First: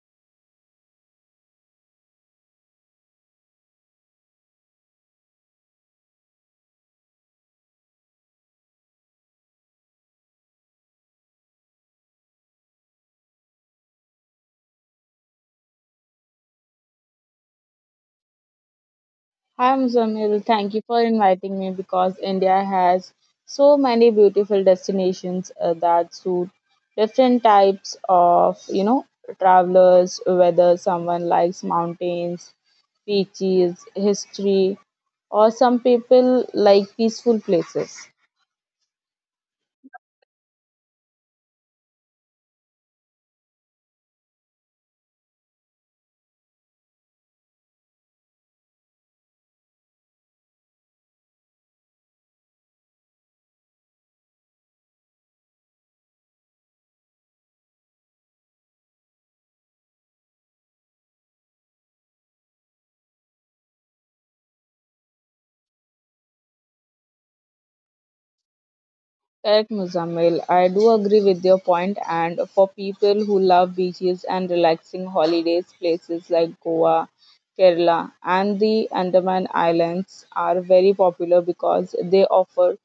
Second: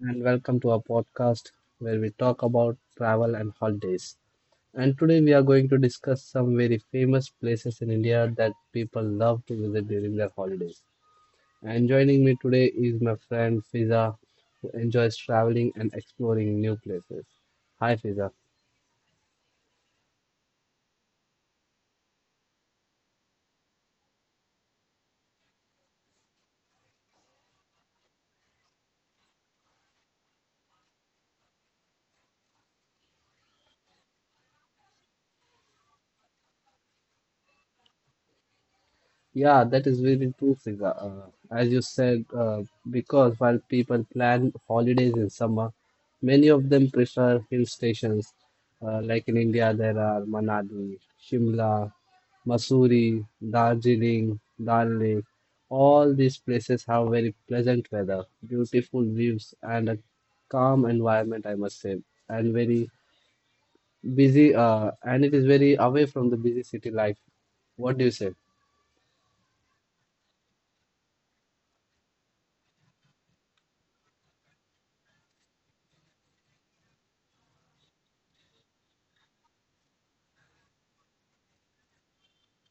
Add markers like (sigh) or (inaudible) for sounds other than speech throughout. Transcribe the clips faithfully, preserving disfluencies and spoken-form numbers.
and welcome to our podcast where we talk about travel and holidays. And today we are going to discuss some very famous places in India that people love to visit during their holidays. And joining me today is my friend Fiza, who enjoys traveling and exploring new places. Hi, Fiza. I'm Zamil. Thank you for inviting me because India has so many beautiful destinations uh, that suit different types of, you know, travelers, whether someone likes mountains, beaches, history, or some people like peaceful places. Yeah, that is very true, Fiza. Uh, as you said, uh, because while people plan holidays in summer, many of them prefer hill stations. Uh, like in India, there are Manali, Shimla, Mussoorie, Darjeeling, Dal Lake. All these places have very pleasant weather, beautiful views, and a calm environment, I must say, and very busy. Uh, and it is very away from the busy city life. What do you say? Correct, Muzammil. I do agree with your point, and for people who love beaches and relaxing holidays, places like Goa, Kerala, and the Andaman Islands are very popular because they offer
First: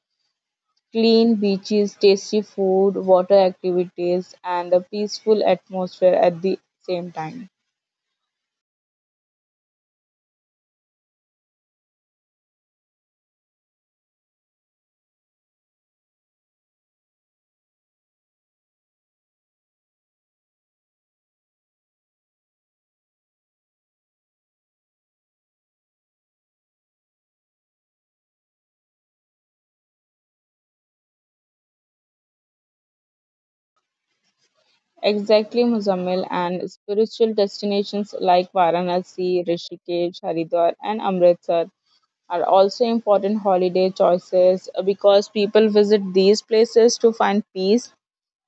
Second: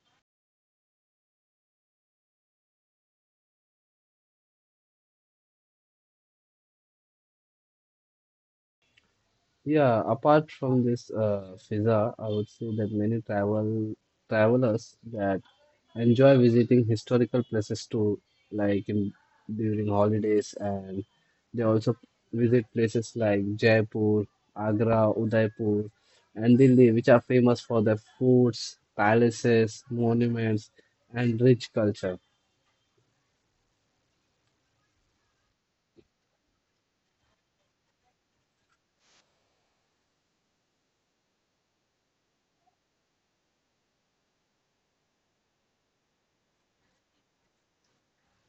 clean beaches, tasty food, water activities, and a peaceful atmosphere at the same time. Yeah, apart from this uh, Fiza, I would say that many travel travelers that enjoy visiting historical places too, like in during holidays, and they also visit places like Jaipur, Agra, Udaipur, and Delhi, which are famous for their forts, palaces, monuments, and rich culture. Exactly, Muzammil, and spiritual destinations like Varanasi, Rishikesh, Haridwar, and Amritsar are also important holiday choices uh, because people visit these places to find peace,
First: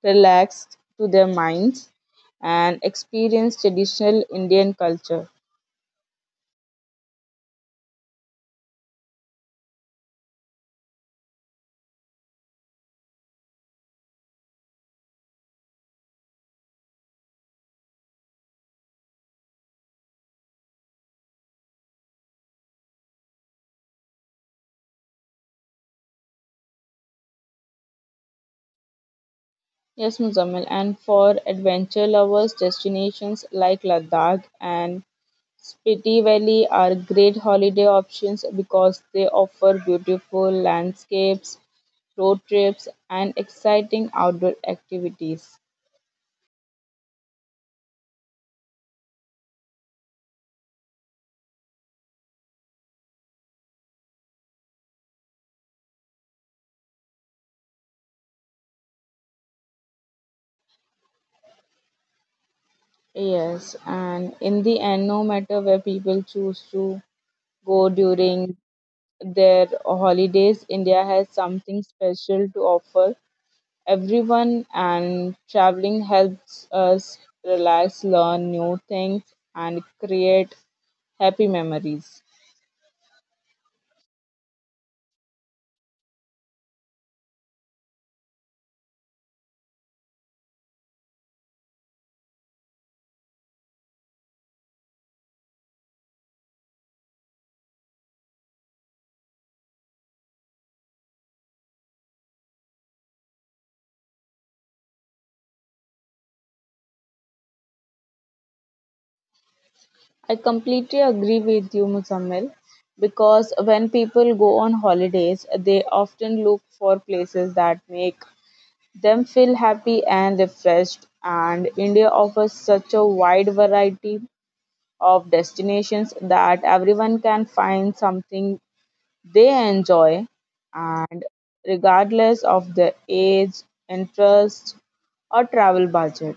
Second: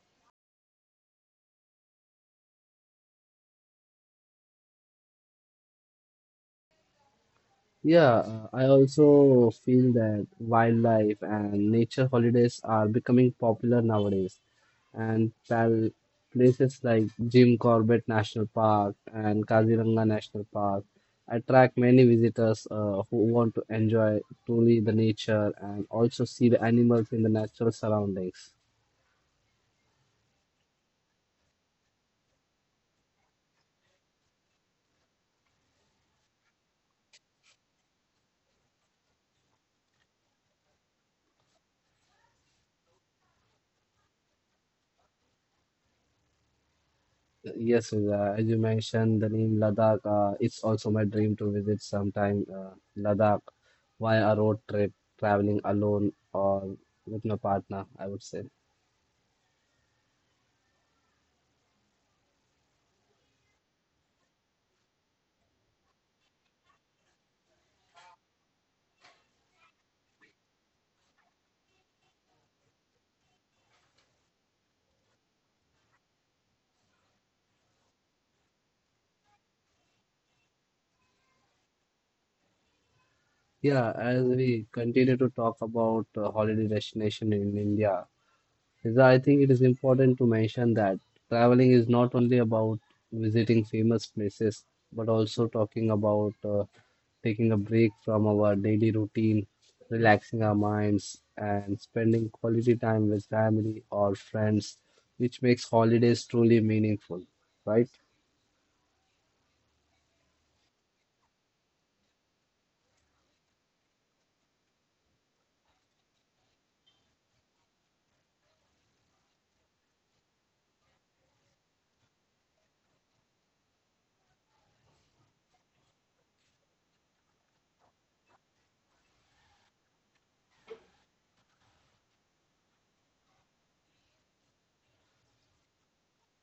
relax to their minds, and experience traditional Indian culture. Yeah, uh, I also feel that wildlife and nature holidays are becoming popular nowadays. And pal places like Jim Corbett National Park and Kaziranga National Park attract many visitors uh, who want to enjoy truly the nature and also see the animals in the natural surroundings. Yes, Muzammil. And for adventure lovers, destinations like Ladakh and Spiti Valley are great holiday options because they offer beautiful landscapes, road trips, and exciting outdoor activities. Yes, uh, as you mentioned, the name Ladakh, uh, it's also my dream to visit sometime uh, Ladakh via a road trip, traveling alone or with my partner, I would say. Yes, and in the end, no matter where people choose to go during their holidays, India has something special to offer everyone, and traveling helps us relax, learn new things, and create happy memories. Yeah, as we continue to talk about uh, holiday destination in India, is I think it is important to mention that traveling is not only about visiting famous places, but also talking about uh, taking a break from our daily routine, relaxing our minds, and spending quality time with family or friends, which makes holidays truly meaningful, right? I completely agree with you, Muzammil, because when people go on holidays, they often look for places that make them feel happy and refreshed, and India offers such a wide variety of destinations that everyone can find something they enjoy, and regardless of their age, interest, or travel budget.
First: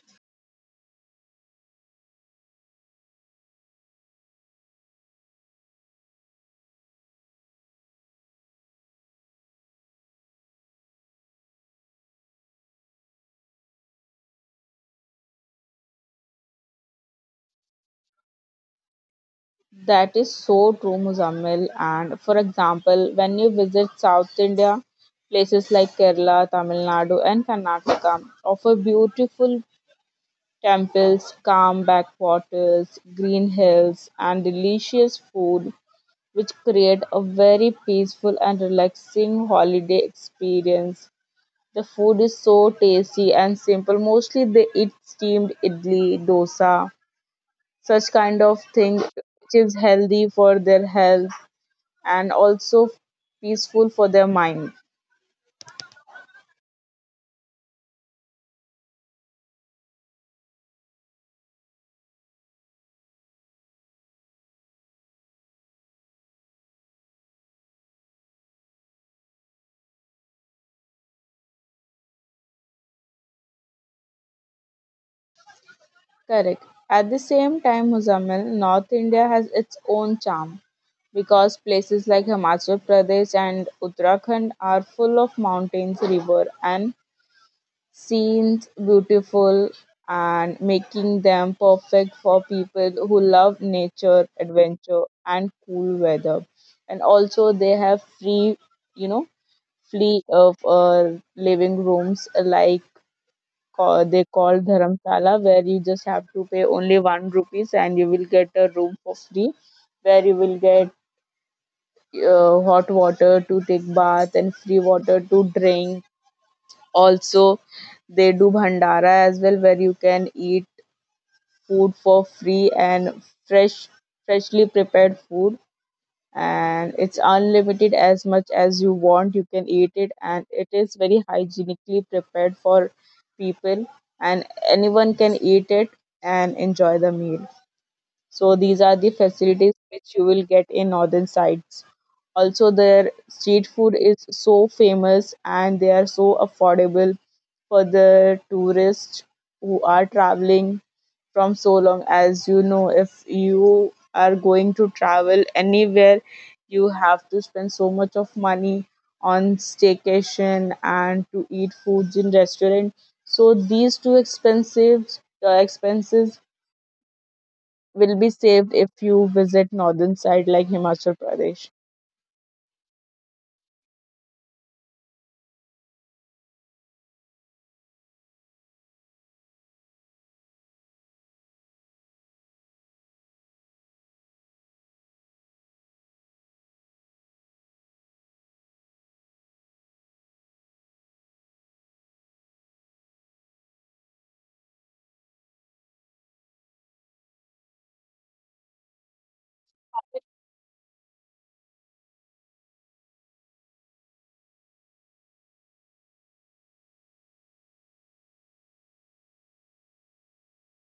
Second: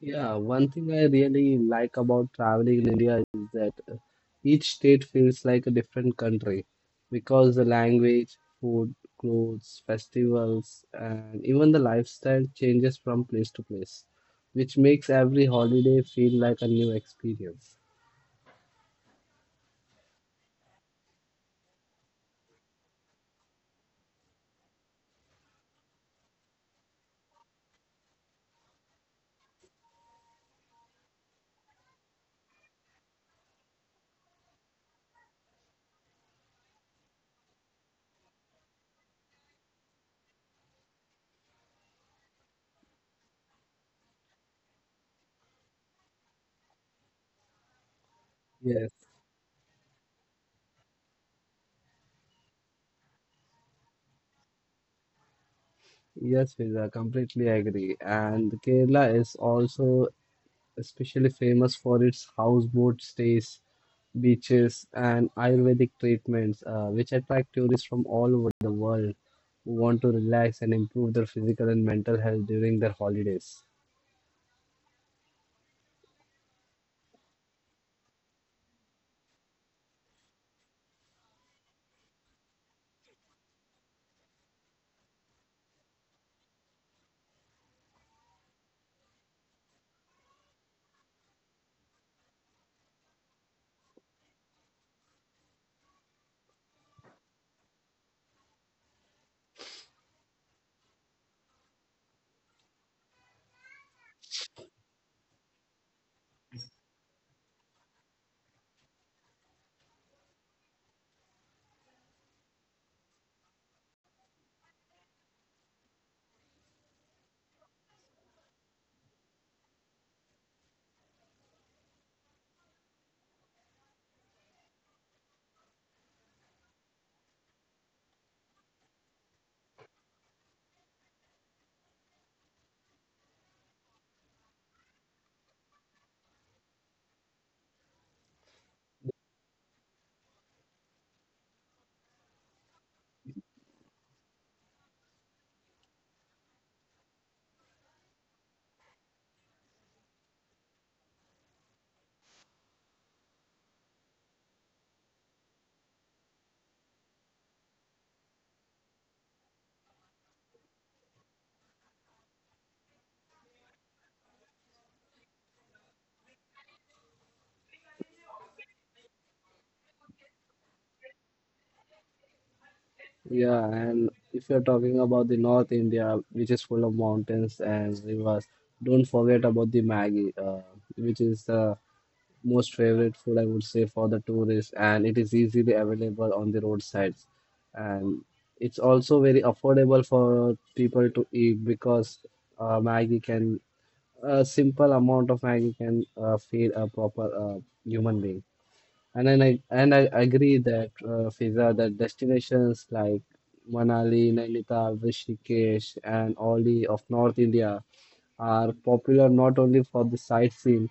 Yeah, one thing I really like about traveling in India is that uh, each state feels like a different country because the language, food, clothes, festivals, and even the lifestyle changes from place to place, which makes every holiday feel like a new experience. That is so true, Muzammil, and for example, when you visit South India, places like Kerala, Tamil Nadu, and Karnataka offer beautiful temples, calm backwaters, green hills, and delicious food, which create a very peaceful and relaxing holiday experience. The food is so tasty and simple. Mostly they eat steamed idli, dosa, such kind of thing, Yes, which is healthy for their health and also peaceful for their mind. Yes, Fiza, completely agree. And Kerala is also especially famous for its houseboat stays, beaches, and Ayurvedic treatments, uh, which attract tourists from all over the world who want to relax and improve their physical and mental health during their holidays. Correct. At the same time, Muzamil, North India has its own charm because places like Himachal Pradesh and Uttarakhand are full of mountains, river, and scenes beautiful, and making them perfect for people who love nature, adventure, and cool weather. And also, they have free, you know, free of uh, living rooms like ca- they call dharamsala, where you just have to pay only one rupees and you will get a room for free, where you will get uh, hot water to take bath and free water to drink. Also, they do bhandara as well, where you can eat food for free, and fresh freshly prepared food, and it's unlimited. As much as you want, you can eat it, and it is very hygienically prepared for people, and anyone can eat it and enjoy the meal. So these are the facilities which you will get in northern sites. Also, their street food is so famous and they are so affordable for the tourists who are traveling from so long. As you know, if you are going to travel anywhere, you have to spend so much of money on staycation and to eat foods in restaurant. So these two expensive uh, expenses will be saved if you visit northern side like Himachal Pradesh. Yeah, and if you're talking about the North India, which is full of mountains and rivers, don't forget about the Maggi, uh, which is the most favorite food I would say for the tourists, and it is easily available on the roadsides. And it's also very affordable for people to eat because uh, Maggie can a simple amount of Maggie can uh, feed a proper uh, human being. And then I and I agree that uh, Fiza that destinations like Manali, Nainital, Rishikesh, and all the of North India are popular not only for the sightseeing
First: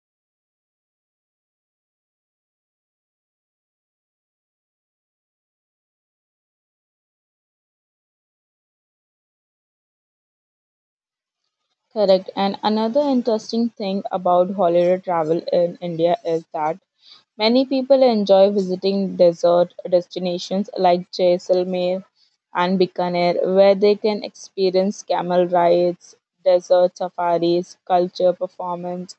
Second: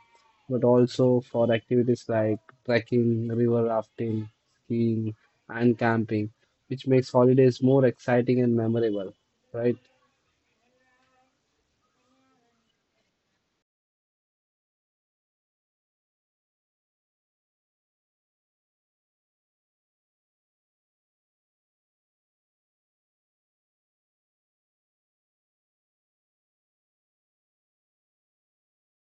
but also for activities like trekking, river rafting, skiing, and camping, which makes holidays more exciting and memorable, right? Correct. And another interesting thing about holiday travel in India is that many people enjoy visiting desert destinations like Jaisalmer and Bikaner, where they can experience camel rides, desert safaris, culture performance,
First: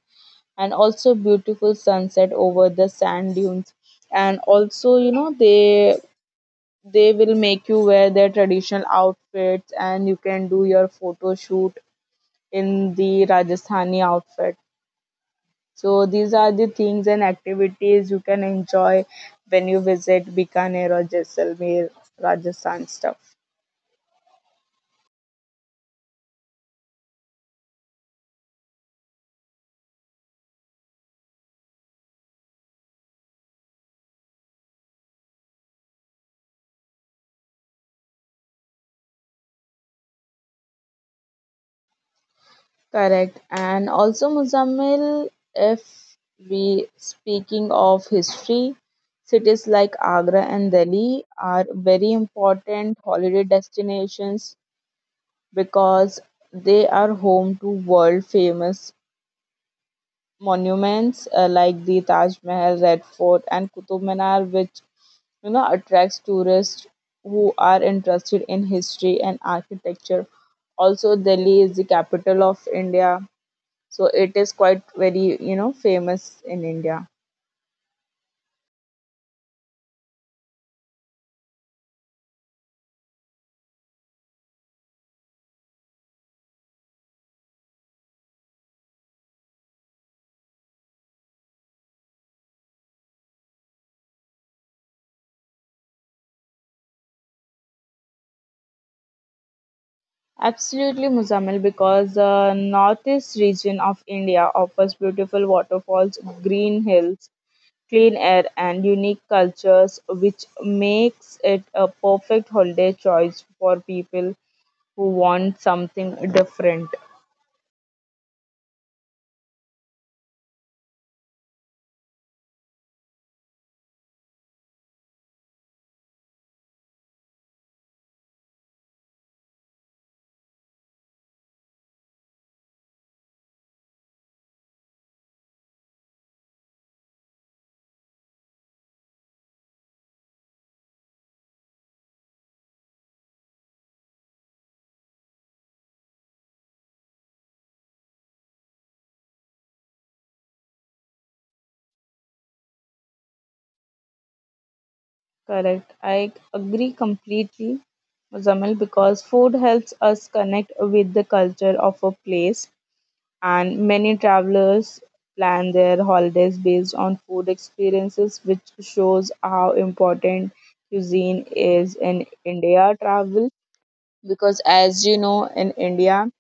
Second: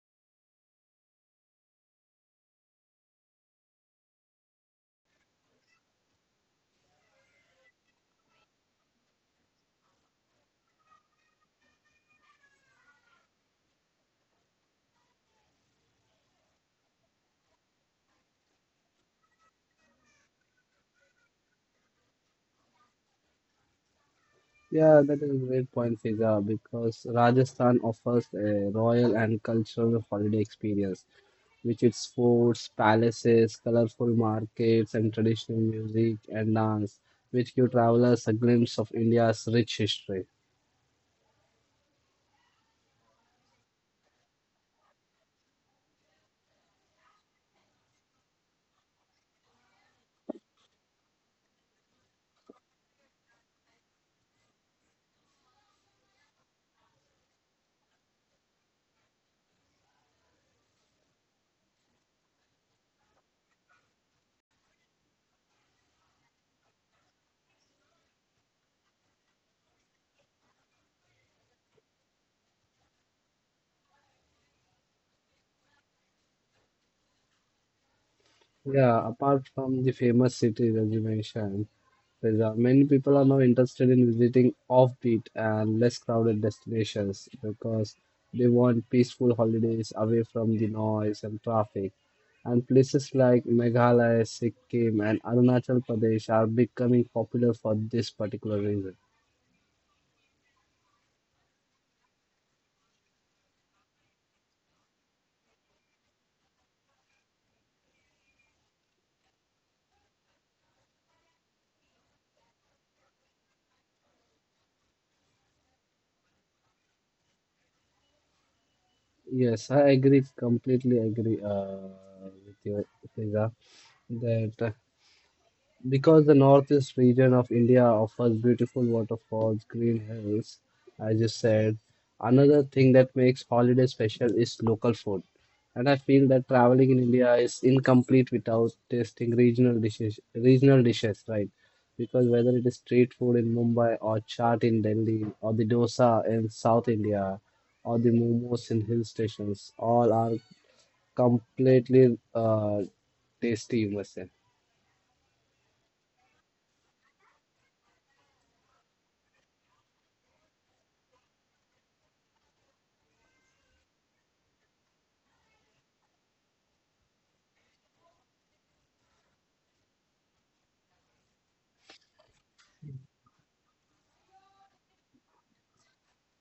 and also beautiful sunset over the sand dunes. And also, you know, they they will make you wear their traditional outfits, and you can do your photo shoot in the Rajasthani outfit. So these are the things and activities you can enjoy when you visit Bikaner or Jaisalmer, Rajasthan stuff. Yeah, that is a great point, Fiza, because Rajasthan offers a royal and cultural holiday experience, which its forts, palaces, colorful markets, and traditional music and dance, which give travelers a glimpse of India's rich history. Correct. And also, Muzammil, if we speaking of history, cities like Agra and Delhi are very important holiday destinations because they are home to world famous monuments uh, like the Taj Mahal, Red Fort, and Qutub Minar, which you know attracts tourists who are interested in history and architecture. Also, Delhi is the capital of India, so it is quite very you know famous in India. Yeah, apart from the famous cities, as you mentioned, there's, uh, many people are now interested in visiting offbeat and less crowded destinations because they want peaceful holidays away from the noise and traffic. And places like Meghalaya, Sikkim, and Arunachal Pradesh are becoming popular for this particular reason. Absolutely, Muzammil, because the northeast region of India offers beautiful waterfalls, green hills, clean air, and unique cultures, which makes it a perfect holiday choice for people who want something different. Yes, I agree, completely agree uh, with you, Fiza, that. Uh, Because the northeast region of India offers beautiful waterfalls, green hills, as you said. Another thing that makes holiday special is local food. And I feel that traveling in India is incomplete without tasting regional dishes, regional dishes, right? Because whether it is street food in Mumbai or chaat in Delhi or the dosa in South India or the momos in hill stations, all are completely uh, tasty, you must say. Correct. I agree completely, Muzamil, because food helps us connect with the culture of a place, and many travelers plan their holidays based on food experiences, which shows how important cuisine is in India travel. Because, as you know, in India,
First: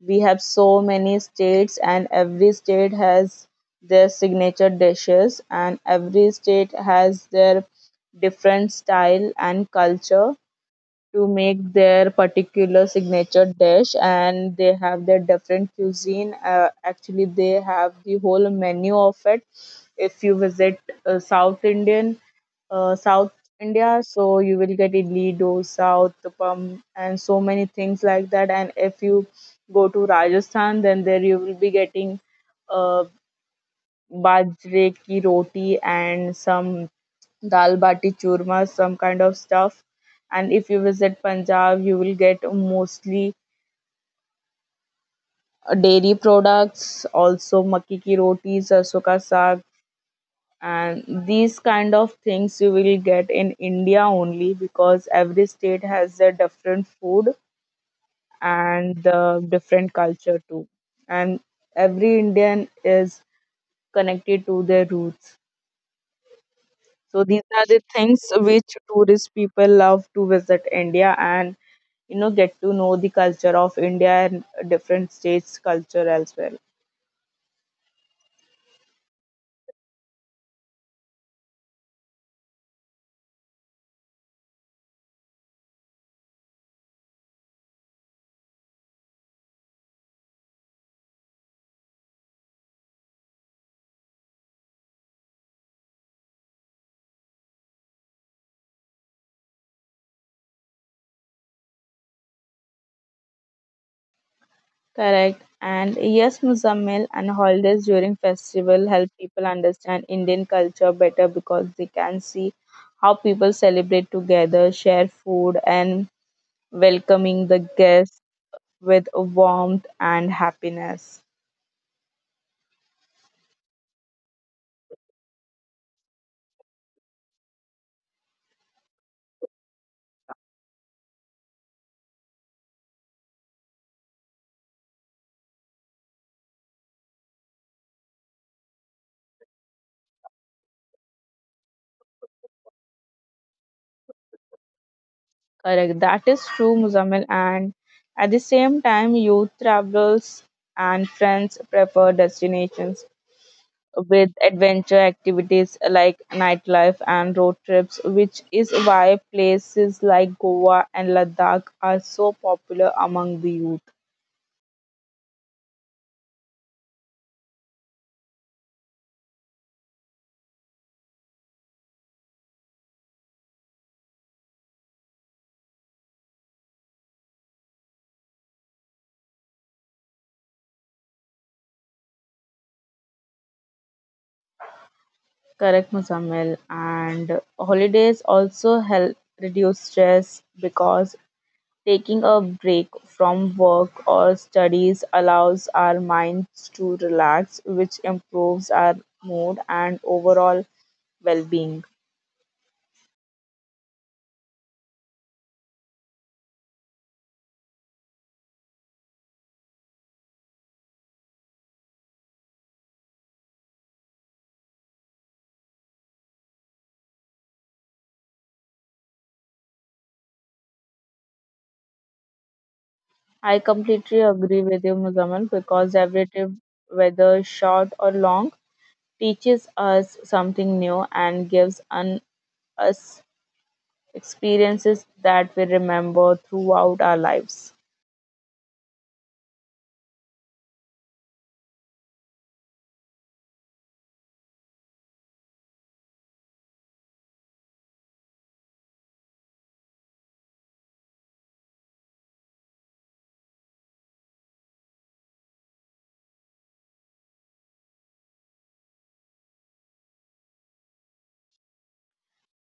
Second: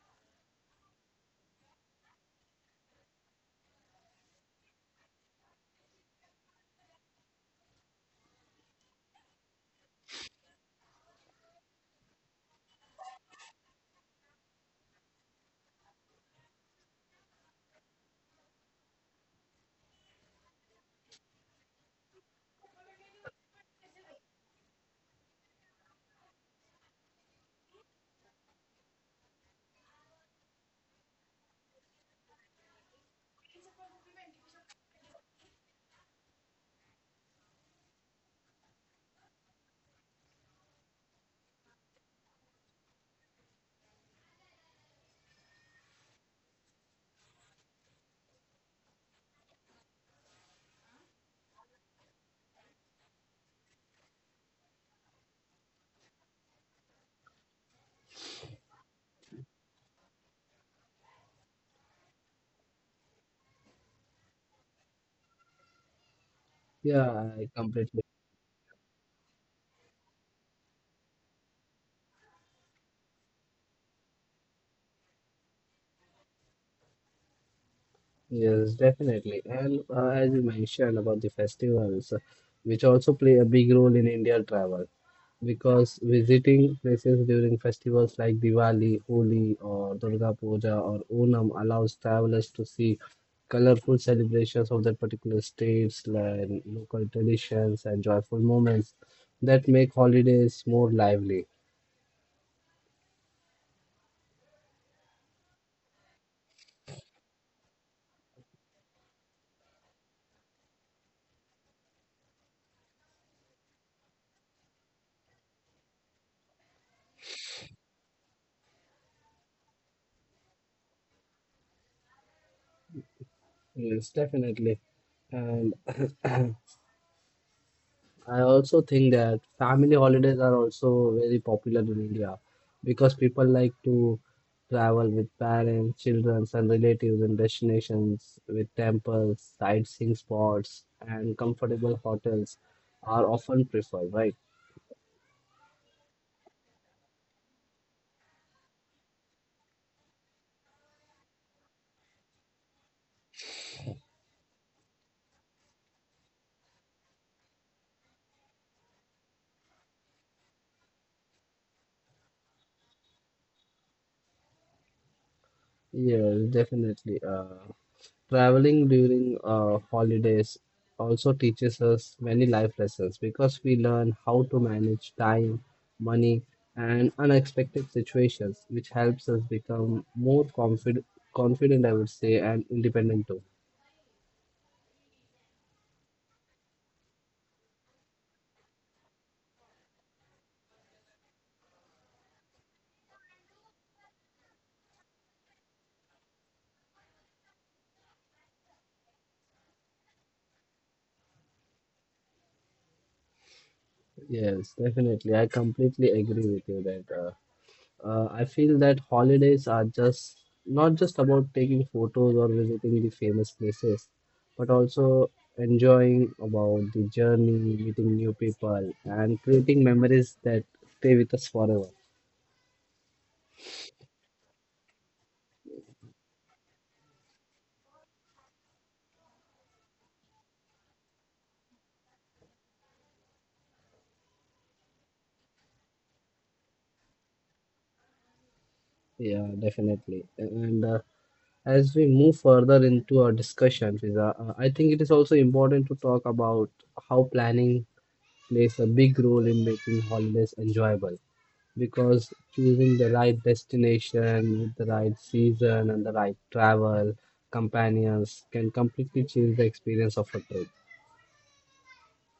we have so many states, and every state has their signature dishes, and every state has their different style and culture to make their particular signature dish, and they have their different cuisine. Uh, actually, they have the whole menu of it. If you visit uh, south indian uh, South India, so you will get idli, dosa, uttapam, and so many things like that. And if you go to Rajasthan, then there you will be getting uh, bajre ki roti and some dal bati churma, some kind of stuff. And if you visit Punjab, you will get mostly uh, dairy products, also makki ki roti, sarso ka saag, and these kind of things you will get in India only, because every state has their different food and the different culture too. And every Indian is connected to their roots. So these are Yeah, the I things completely which tourist people love to visit India and you know get to know the culture of India and different states culture as well. Yes, definitely. And uh, as you mentioned about the festivals, which also play a big role in India travel, because visiting places during festivals like Diwali, Holi, or Durga Puja or Onam allows travelers to see colorful celebrations of their particular states, and local traditions, and joyful moments that make holidays more lively. Correct. And yes, Muzammil, and holidays during festival help people understand Indian culture better because they can see how people celebrate together, share food, and welcoming the guests with warmth and happiness. Yes, definitely. And (clears throat) I also think that family holidays are also very popular in India because people like to travel with parents, children, and relatives in destinations with temples, sightseeing spots, and comfortable hotels are often preferred, right? Correct. That is true, Muzammil. And at the same time, youth travelers and friends prefer destinations with adventure activities like nightlife and road trips, which is why places like Goa and Ladakh are so popular among the youth. Yeah, definitely. Uh, Traveling during uh, holidays also teaches us many life lessons because we learn how to manage time, money, and unexpected situations, which helps us become more confident. Confident, I would say, and independent too. Correct, Muzammil. And holidays also help reduce stress because taking a break from work or studies allows our minds to relax, which improves our mood and overall well being. Yes, definitely. I completely agree with you that uh, Uh, I feel that holidays are just not just about taking photos or visiting the famous places, but also enjoying about the journey, meeting new people, and creating memories that stay with us forever. I completely agree with you, Muzammil, because every trip, whether short or long, teaches us something new and gives un- us experiences that we remember throughout our lives. Yeah, definitely. And uh, as we move further into our discussion, Fiza, uh, I think it is also important to talk about how planning plays a big role in making holidays enjoyable. Because choosing the right destination with the right season and the right travel companions can completely change the experience of a trip.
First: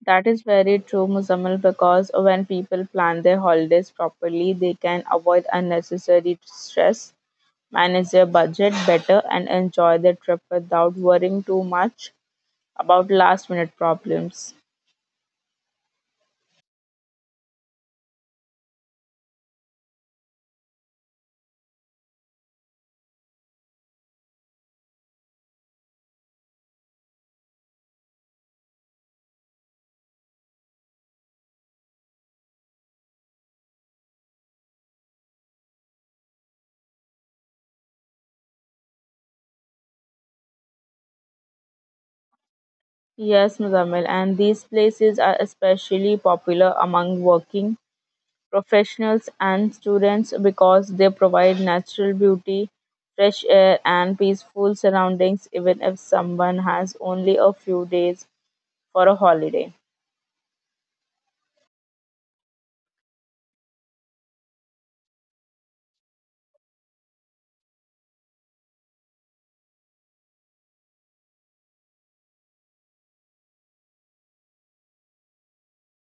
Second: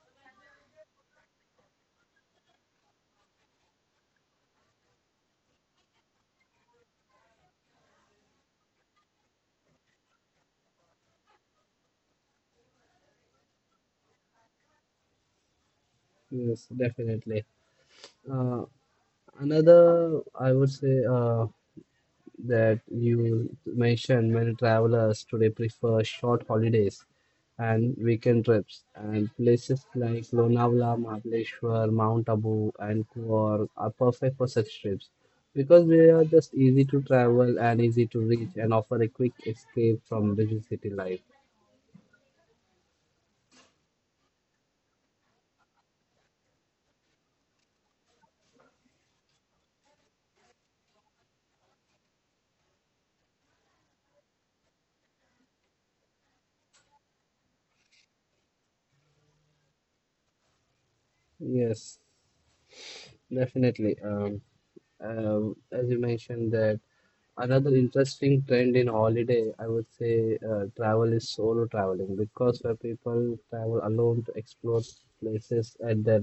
That is very true, Muzammil, because when people plan their holidays properly, they can avoid unnecessary stress, manage their budget better, and enjoy their trip without worrying too much about last minute problems. Yes, definitely. Uh, Another, I would say, uh, that you mentioned many travelers today prefer short holidays and weekend trips and places like Lonavala, Mahabaleshwar, Mount Abu and Kuor are perfect for such trips because they are just easy to travel and easy to reach and offer a quick escape from busy city life. Yes, Muzamil, and these places are especially popular among working professionals and students because they provide natural beauty, fresh air, and peaceful surroundings, even if someone has only a few days for a holiday. Yes. Definitely. Um, um, as you mentioned that another interesting trend in holiday, I would say uh, travel is solo traveling because where people travel alone to explore places at their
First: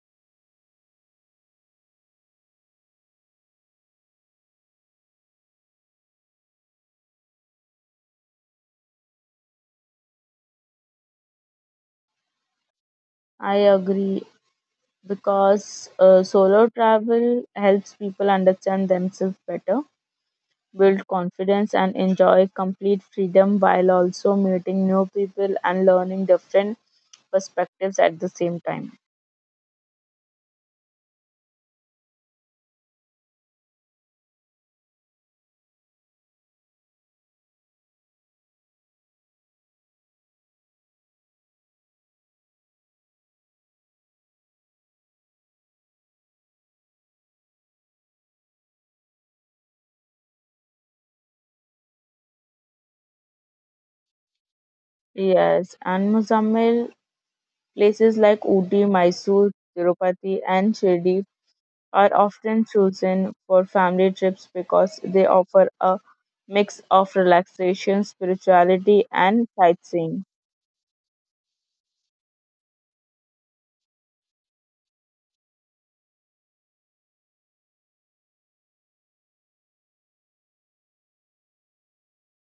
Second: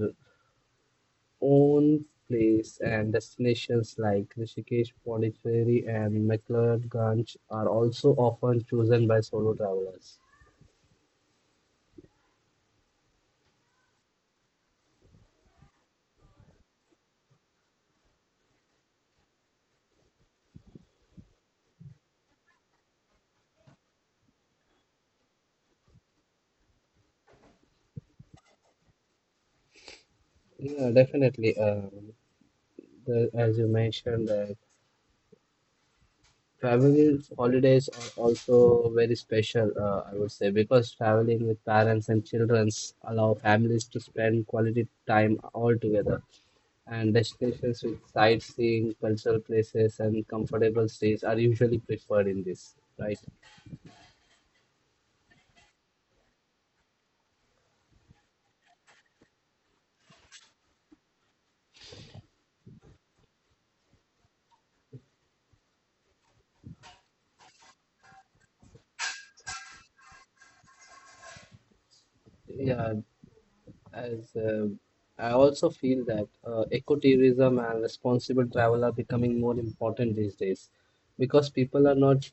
own place and destinations like Rishikesh, Pondicherry, and McLeodganj are also often chosen by solo travelers. I agree, because uh, solo travel helps people understand themselves better, build confidence, and enjoy complete freedom, while also meeting new people and learning different perspectives at the same time. Yeah, definitely. Um, the, as you mentioned that. Travel holidays are also very special, uh, I would say, because traveling with parents and children allow families to spend quality time all together. And destinations with sightseeing, cultural places, and comfortable stays are usually preferred in this, right? Yes, and Muzammil, places like Ooty, Mysore, Tirupati, and Shirdi are often chosen for family trips because they offer a mix of relaxation, spirituality, and sightseeing. Yeah, as uh, I also feel that uh, ecotourism and responsible travel are becoming more important these days because people are not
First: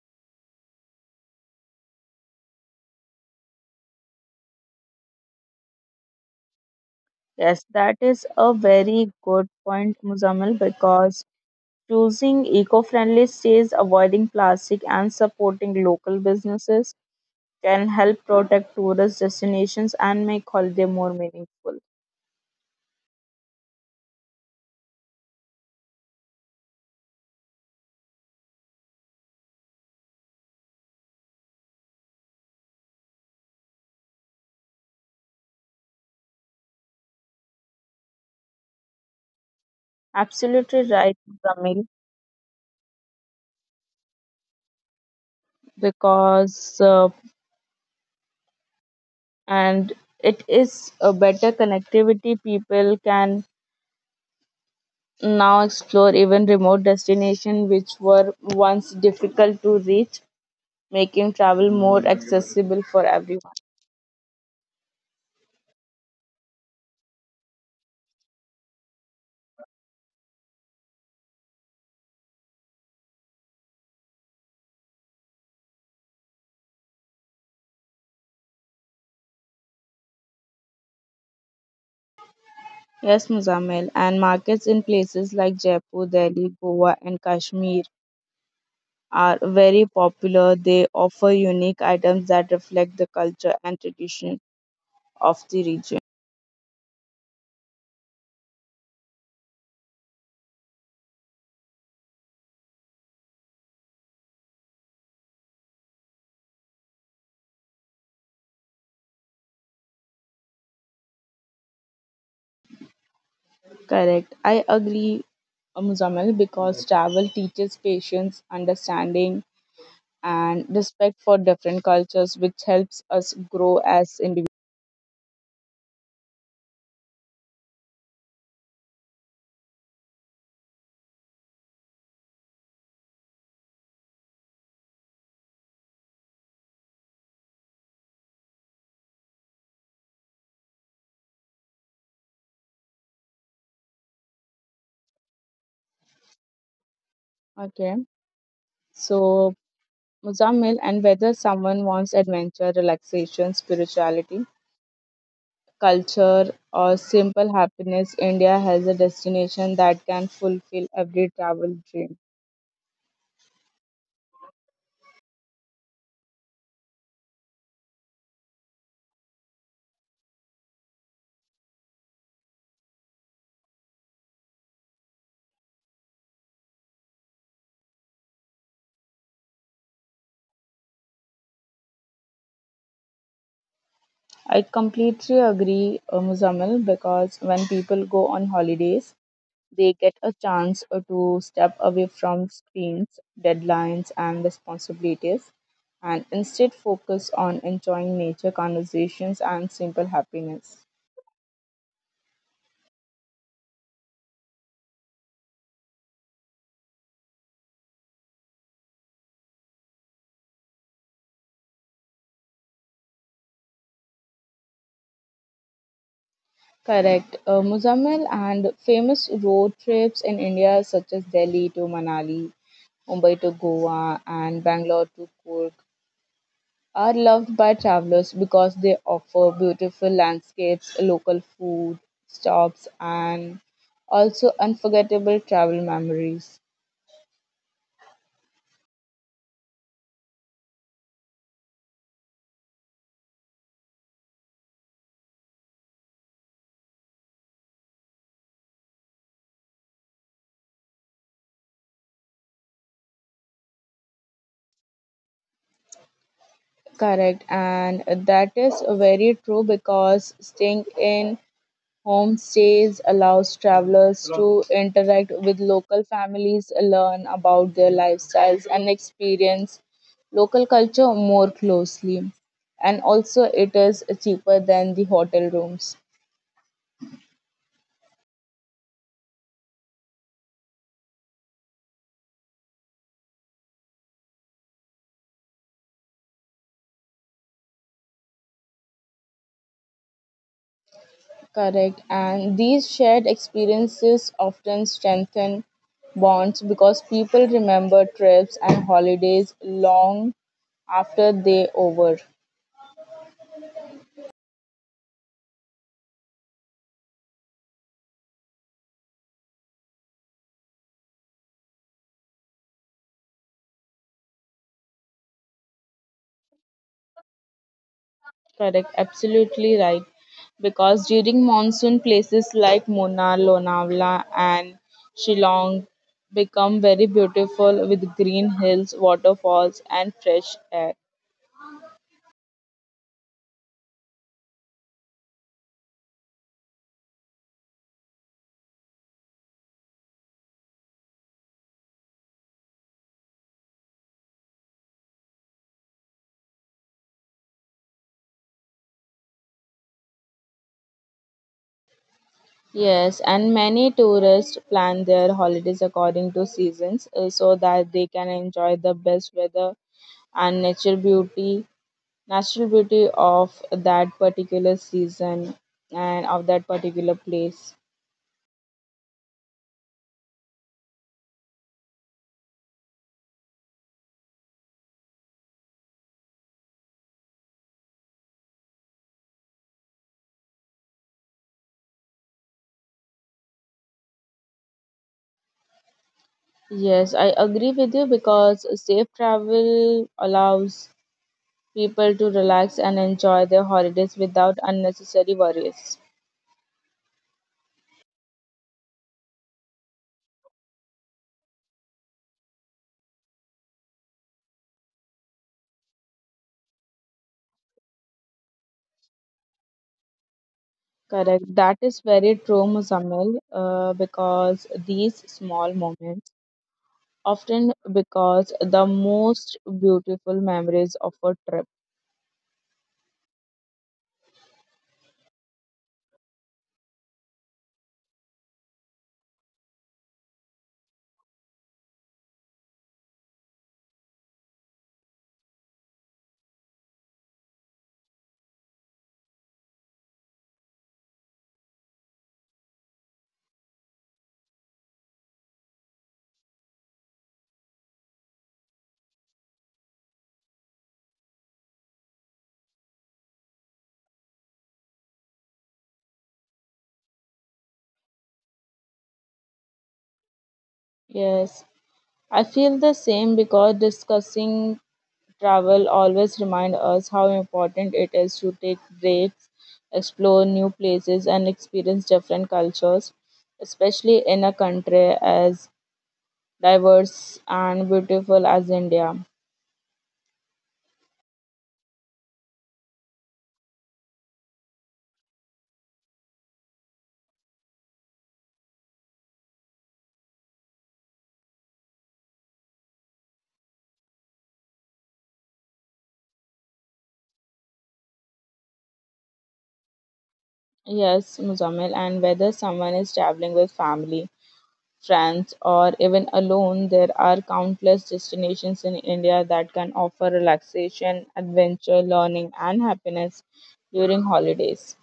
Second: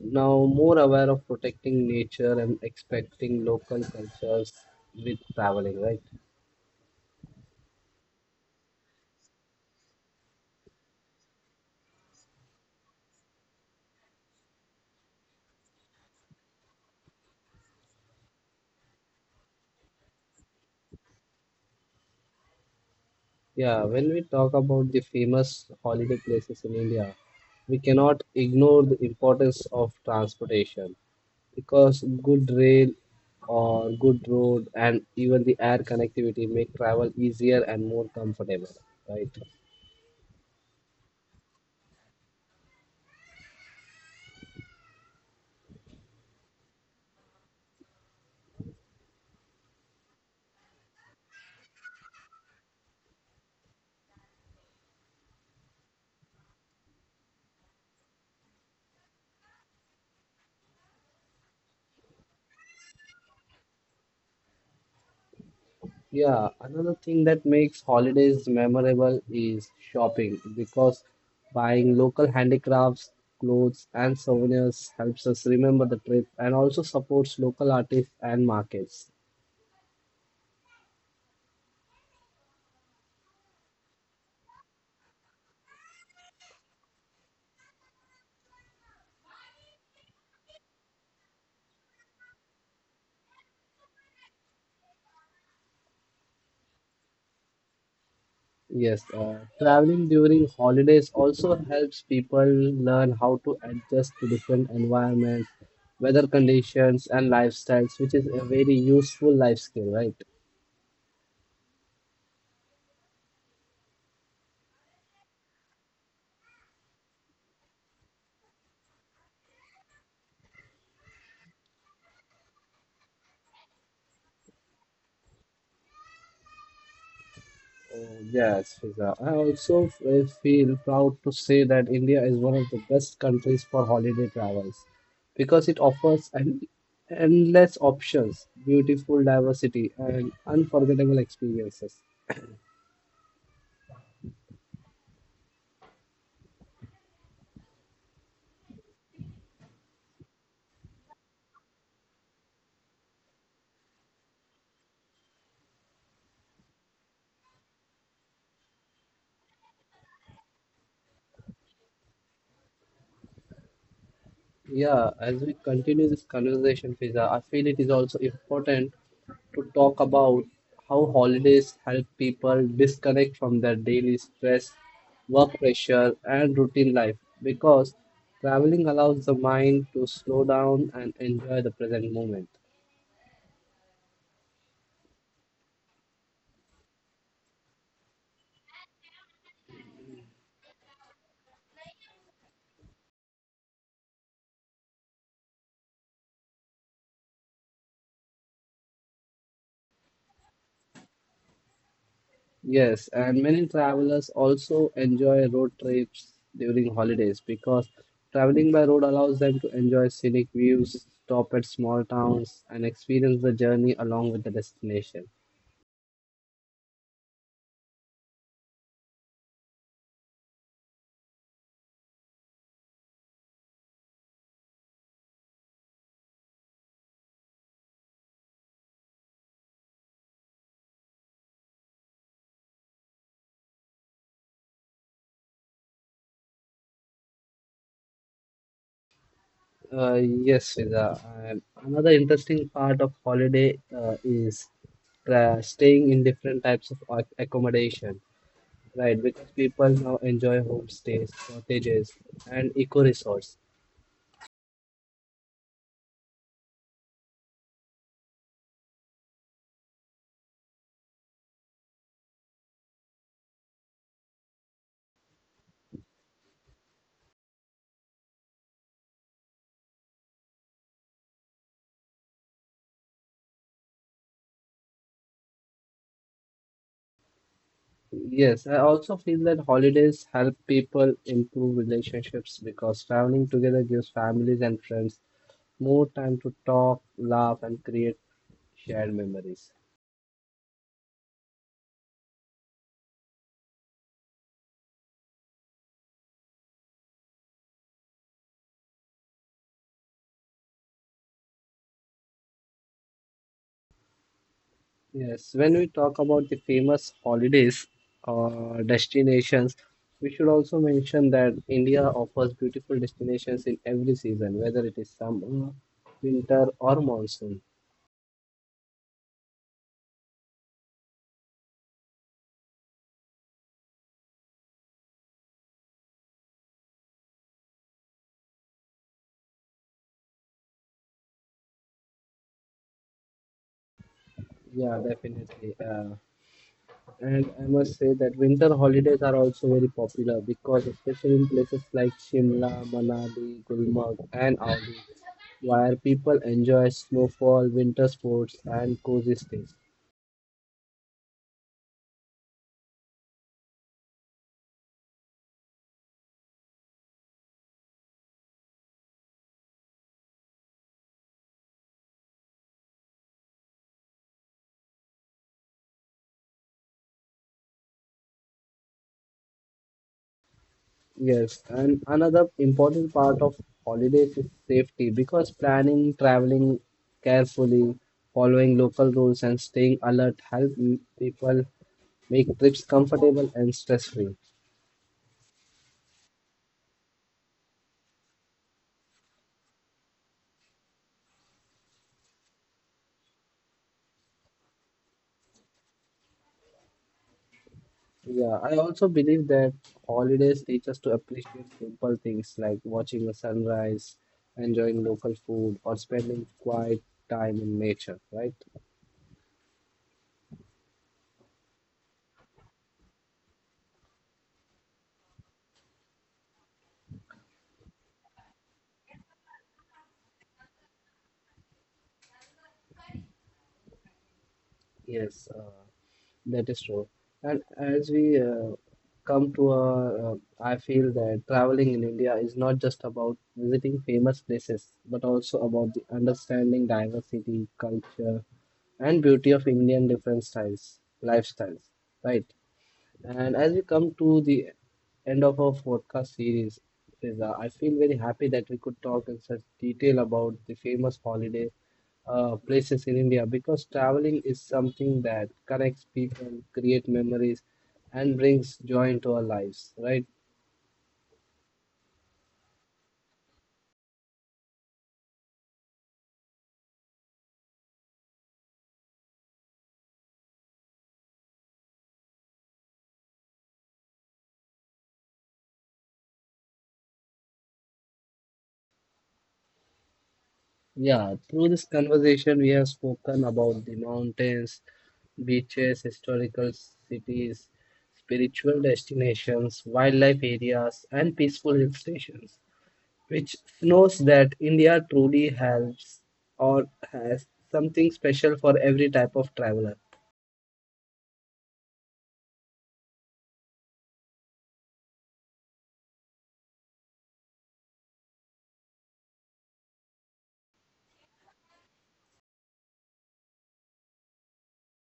now more aware of protecting nature and expecting local cultures with traveling, right? Yes, that is a very good point, Muzammil, because choosing eco-friendly stays, avoiding plastic, and supporting local businesses can help protect tourist destinations and make holiday more meaningful. Yeah, when we talk about the famous holiday places in India, we cannot ignore the importance of transportation because good rail or good road and even the air connectivity make travel easier and more comfortable, right? Absolutely right, Ramil, because uh, and it is a better connectivity. People can now explore even remote destinations which were once difficult to reach, making travel more accessible for everyone. Yeah, another thing that makes holidays memorable is shopping because buying local handicrafts, clothes, and souvenirs helps us remember the trip and also supports local artists and markets. Yes, Muzamil, and markets in places like Jaipur, Delhi, Goa, and Kashmir are very popular. They offer unique items that reflect the culture and tradition of the region. Yes, uh, traveling during holidays also helps people learn how to adjust to different environments, weather conditions, and lifestyles, which is a very useful life skill, right? Correct. I agree, uh, Muzamil, because travel teaches patience, understanding, and respect for different cultures, which helps us grow as individuals. Oh, yes, Fiza. I also f- eh, feel proud to say that India is one of the best countries for holiday travels because it offers an endless options, beautiful diversity, and unforgettable experiences. Okay. So, Muzamil, and whether someone wants adventure, relaxation, spirituality, culture, or simple happiness, India has a destination that can fulfill every travel dream. Yeah, as we continue this conversation, Fiza, I feel it is also important to talk about how holidays help people disconnect from their daily stress, work pressure, and routine life because traveling allows the mind to slow down and enjoy the present moment. I completely agree, uh, Muzamil, because when people go on holidays, they get a chance uh, to step away from screens, deadlines, and responsibilities, and instead focus on enjoying nature, conversations, and simple happiness. Yes, and many travelers also enjoy road trips during holidays because traveling by road allows them to enjoy scenic views, stop at small towns, and experience the journey along with the destination. Correct. Uh, Muzammil, and famous road trips in India, such as Delhi to Manali, Mumbai to Goa, and Bangalore to Kurg, are loved by travelers because they offer beautiful landscapes, local food, stops, and also unforgettable travel memories. Uh, yes, Fiza. And another interesting part of holiday uh, is tra- staying in different types of ac- accommodation, right? Because people now enjoy homestays, cottages, and eco resorts. Correct, and that is very true because staying in homestays allows travelers to interact with local families, learn about their lifestyles, and experience local culture more closely. And also, it is cheaper than the hotel rooms. Yes, I also feel that holidays help people improve relationships because traveling together gives families and friends more time to talk, laugh, and create shared memories. Correct. And these shared experiences often strengthen bonds, because people remember trips and holidays long after they over. Yes, when we talk about the famous holidays or destinations, we should also mention that India offers beautiful destinations in every season, whether it is summer, winter, or monsoon. Correct, absolutely right. Because during monsoon, places like Munnar, Lonavala, and Shillong become very beautiful with green hills, waterfalls, and fresh air. Yeah, definitely. Uh, And I must say that winter holidays are also very popular because, especially in places like Shimla, Manali, Gulmarg, and Audi, where people enjoy snowfall, winter sports, and cozy stays. Yes, and many tourists plan their holidays according to seasons, uh, so that they can enjoy the best weather and nature beauty, natural beauty of that particular season and of that particular place. Yes, and another important part of holidays is safety because planning, traveling carefully, following local rules, and staying alert help m- people make trips comfortable and stress free. Yes, I agree with you because safe travel allows people to relax and enjoy their holidays without unnecessary worries. Yeah, I also believe that holidays teach us to appreciate simple things like watching the sunrise, enjoying local food, or spending quiet time in nature, right? Correct. That is very true, Muzammil, uh, because these small moments often because the most beautiful memories of a trip. Yes, uh, that is true. And as we uh, come to our, uh, I feel that traveling in India is not just about visiting famous places, but also about the understanding diversity, culture, and beauty of Indian different styles, lifestyles, right? And as we come to the end of our podcast series, Reza, I feel very happy that we could talk in such detail about the famous holiday uh, places in India because traveling is something that connects people, create memories, and brings joy into our lives, right? Yes, I feel the same because discussing travel always reminds us how important it is to take breaks, explore new places, and experience different cultures, especially in a country as diverse and beautiful as India. Yeah, through this conversation, we have spoken about the mountains, beaches, historical cities, spiritual destinations, wildlife areas, and peaceful hill stations, which knows that India truly has or has something special for every type of traveler. Yes, Muzamil, and whether someone is traveling with family, friends, or even alone, there are countless destinations in India that can offer relaxation, adventure, learning, and happiness during holidays.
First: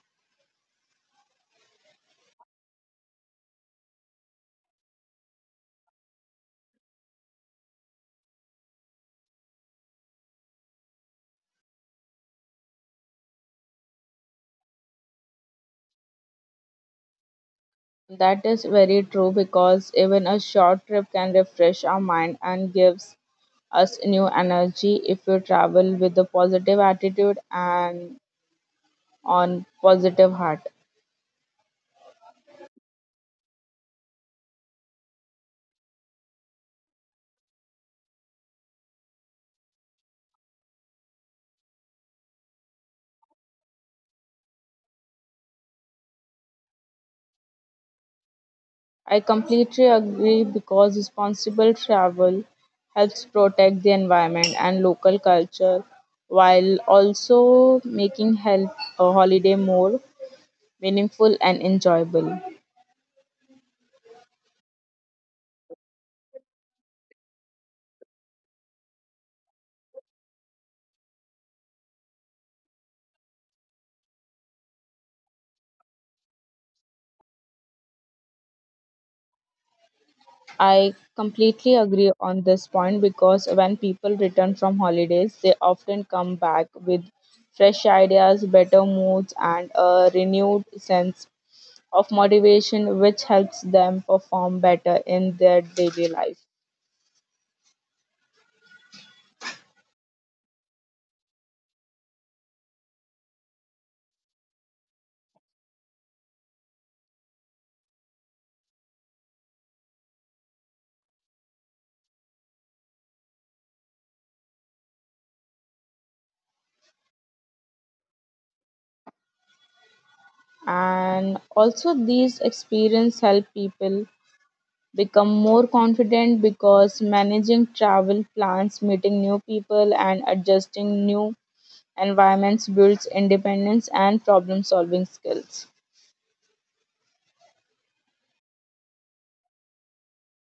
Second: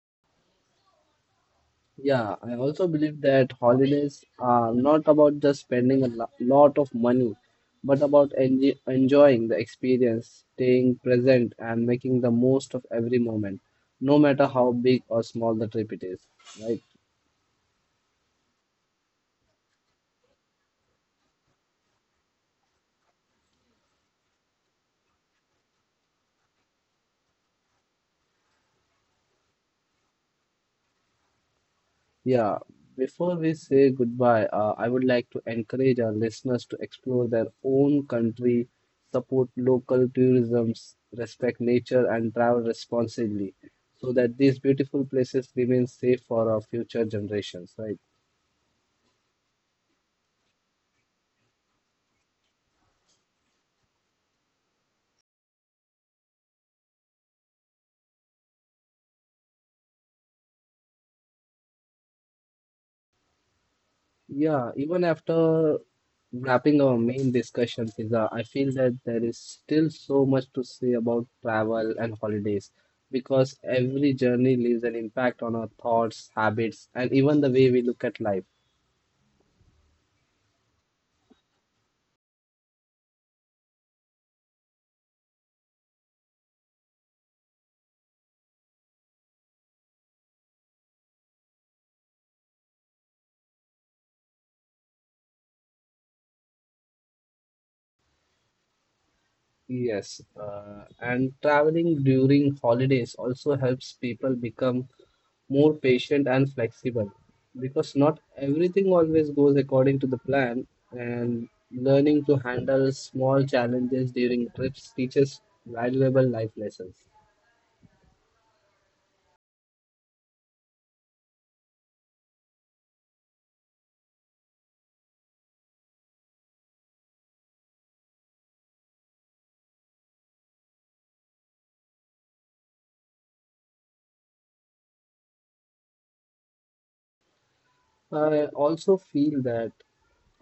Yeah, I also believe that holidays are not about just spending a lo- lot of money, but about enj- enjoying the experience, staying present, and making the most of every moment, no matter how big or small the trip it is, right? That is very true, because even a short trip can refresh our mind and gives us new energy if you travel with a positive attitude and on positive heart. Yeah, before we say goodbye, uh, I would like to encourage our listeners to explore their own country, support local tourism, s- respect nature, and travel responsibly so that these beautiful places remain safe for our future generations, right? I completely agree, because responsible travel helps protect the environment and local culture, while also making help a holiday more meaningful and enjoyable. Yeah, even after wrapping our main discussion, Fiza, I feel that there is still so much to say about travel and holidays because every journey leaves an impact on our thoughts, habits, and even the way we look at life. I completely agree on this point, because when people return from holidays, they often come back with fresh ideas, better moods, and a renewed sense of motivation, which helps them perform better in their daily life. Yes, uh, and traveling during holidays also helps people become more patient and flexible because not everything always goes according to the plan, and learning to handle small challenges during trips teaches valuable life lessons. And also, these experiences help people become more confident, because managing travel plans, meeting new people, and adjusting new environments builds independence and problem solving skills. I also feel that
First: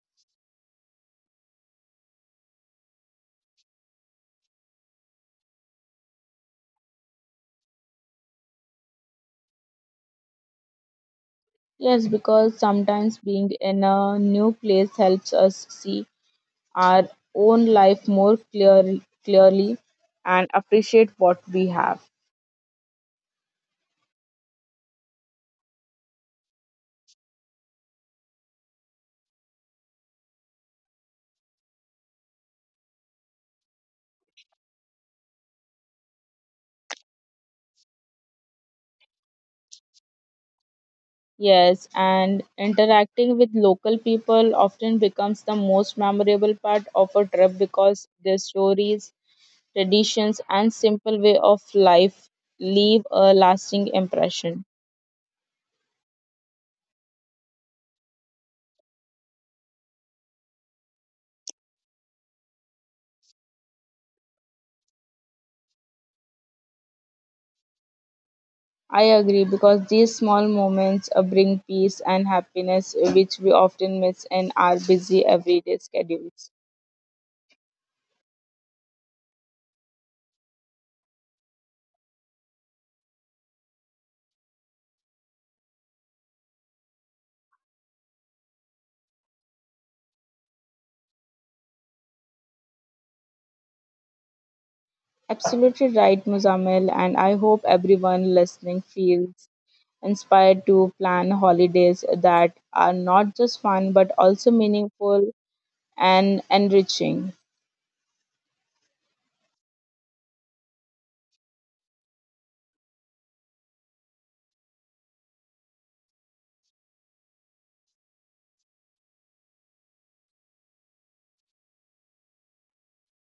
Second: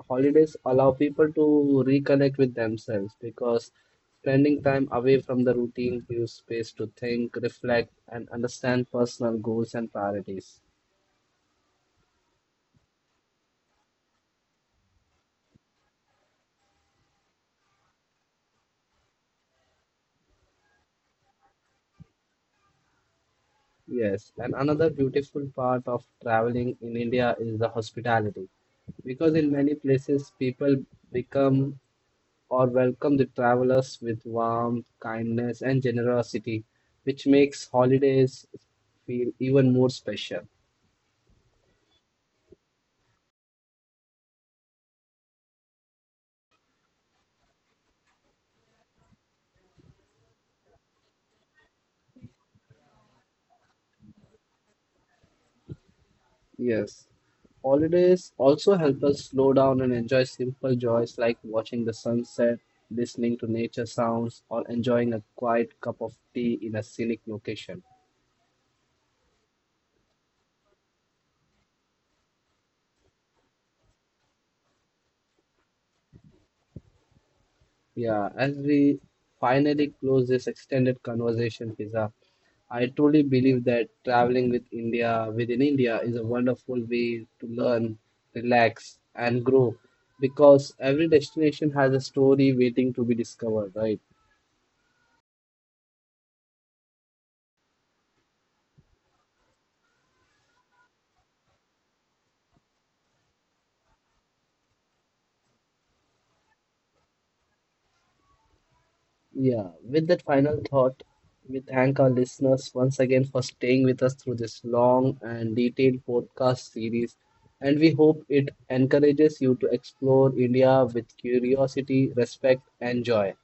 holidays allow people to reconnect with themselves because spending time away from the routine gives space to think, reflect, and understand personal goals and priorities. Yes, because sometimes being in a new place helps us see our own life more clearly clearly, and appreciate what we have. Yes, and another beautiful part of traveling in India is the hospitality because in many places people become or welcome the travelers with warmth, kindness, and generosity, which makes holidays feel even more special. Yes, and interacting with local people often becomes the most memorable part of a trip, because their stories, traditions, and simple way of life leave a lasting impression. Yes. Holidays also help us slow down and enjoy simple joys like watching the sunset, listening to nature sounds, or enjoying a quiet cup of tea in a scenic location. I agree, because these small moments uh, bring peace and happiness, uh, which we often miss in our busy everyday schedules. Yeah, as we finally close this extended conversation, Pizza, I truly believe that traveling with India within India is a wonderful way to learn, relax, and grow because every destination has a story waiting to be discovered, right? Absolutely right, Muzamil, and I hope everyone listening feels inspired to plan holidays that are not just fun but also meaningful and enriching. Yeah, with that final thought, we thank our listeners once again for staying with us through this long and detailed podcast series. And we hope it encourages you to explore India with curiosity, respect, and joy.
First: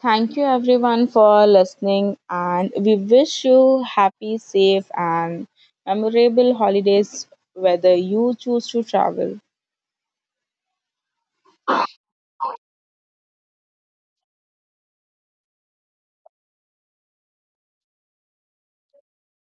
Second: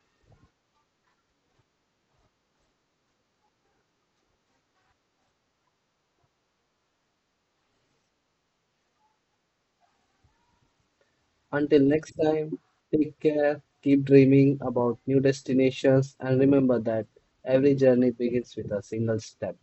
Thank you, everyone, for listening, and we wish you happy, safe, and memorable holidays whether you choose to travel. Until next time, take care, keep dreaming about new destinations, and remember that every journey begins with a single step.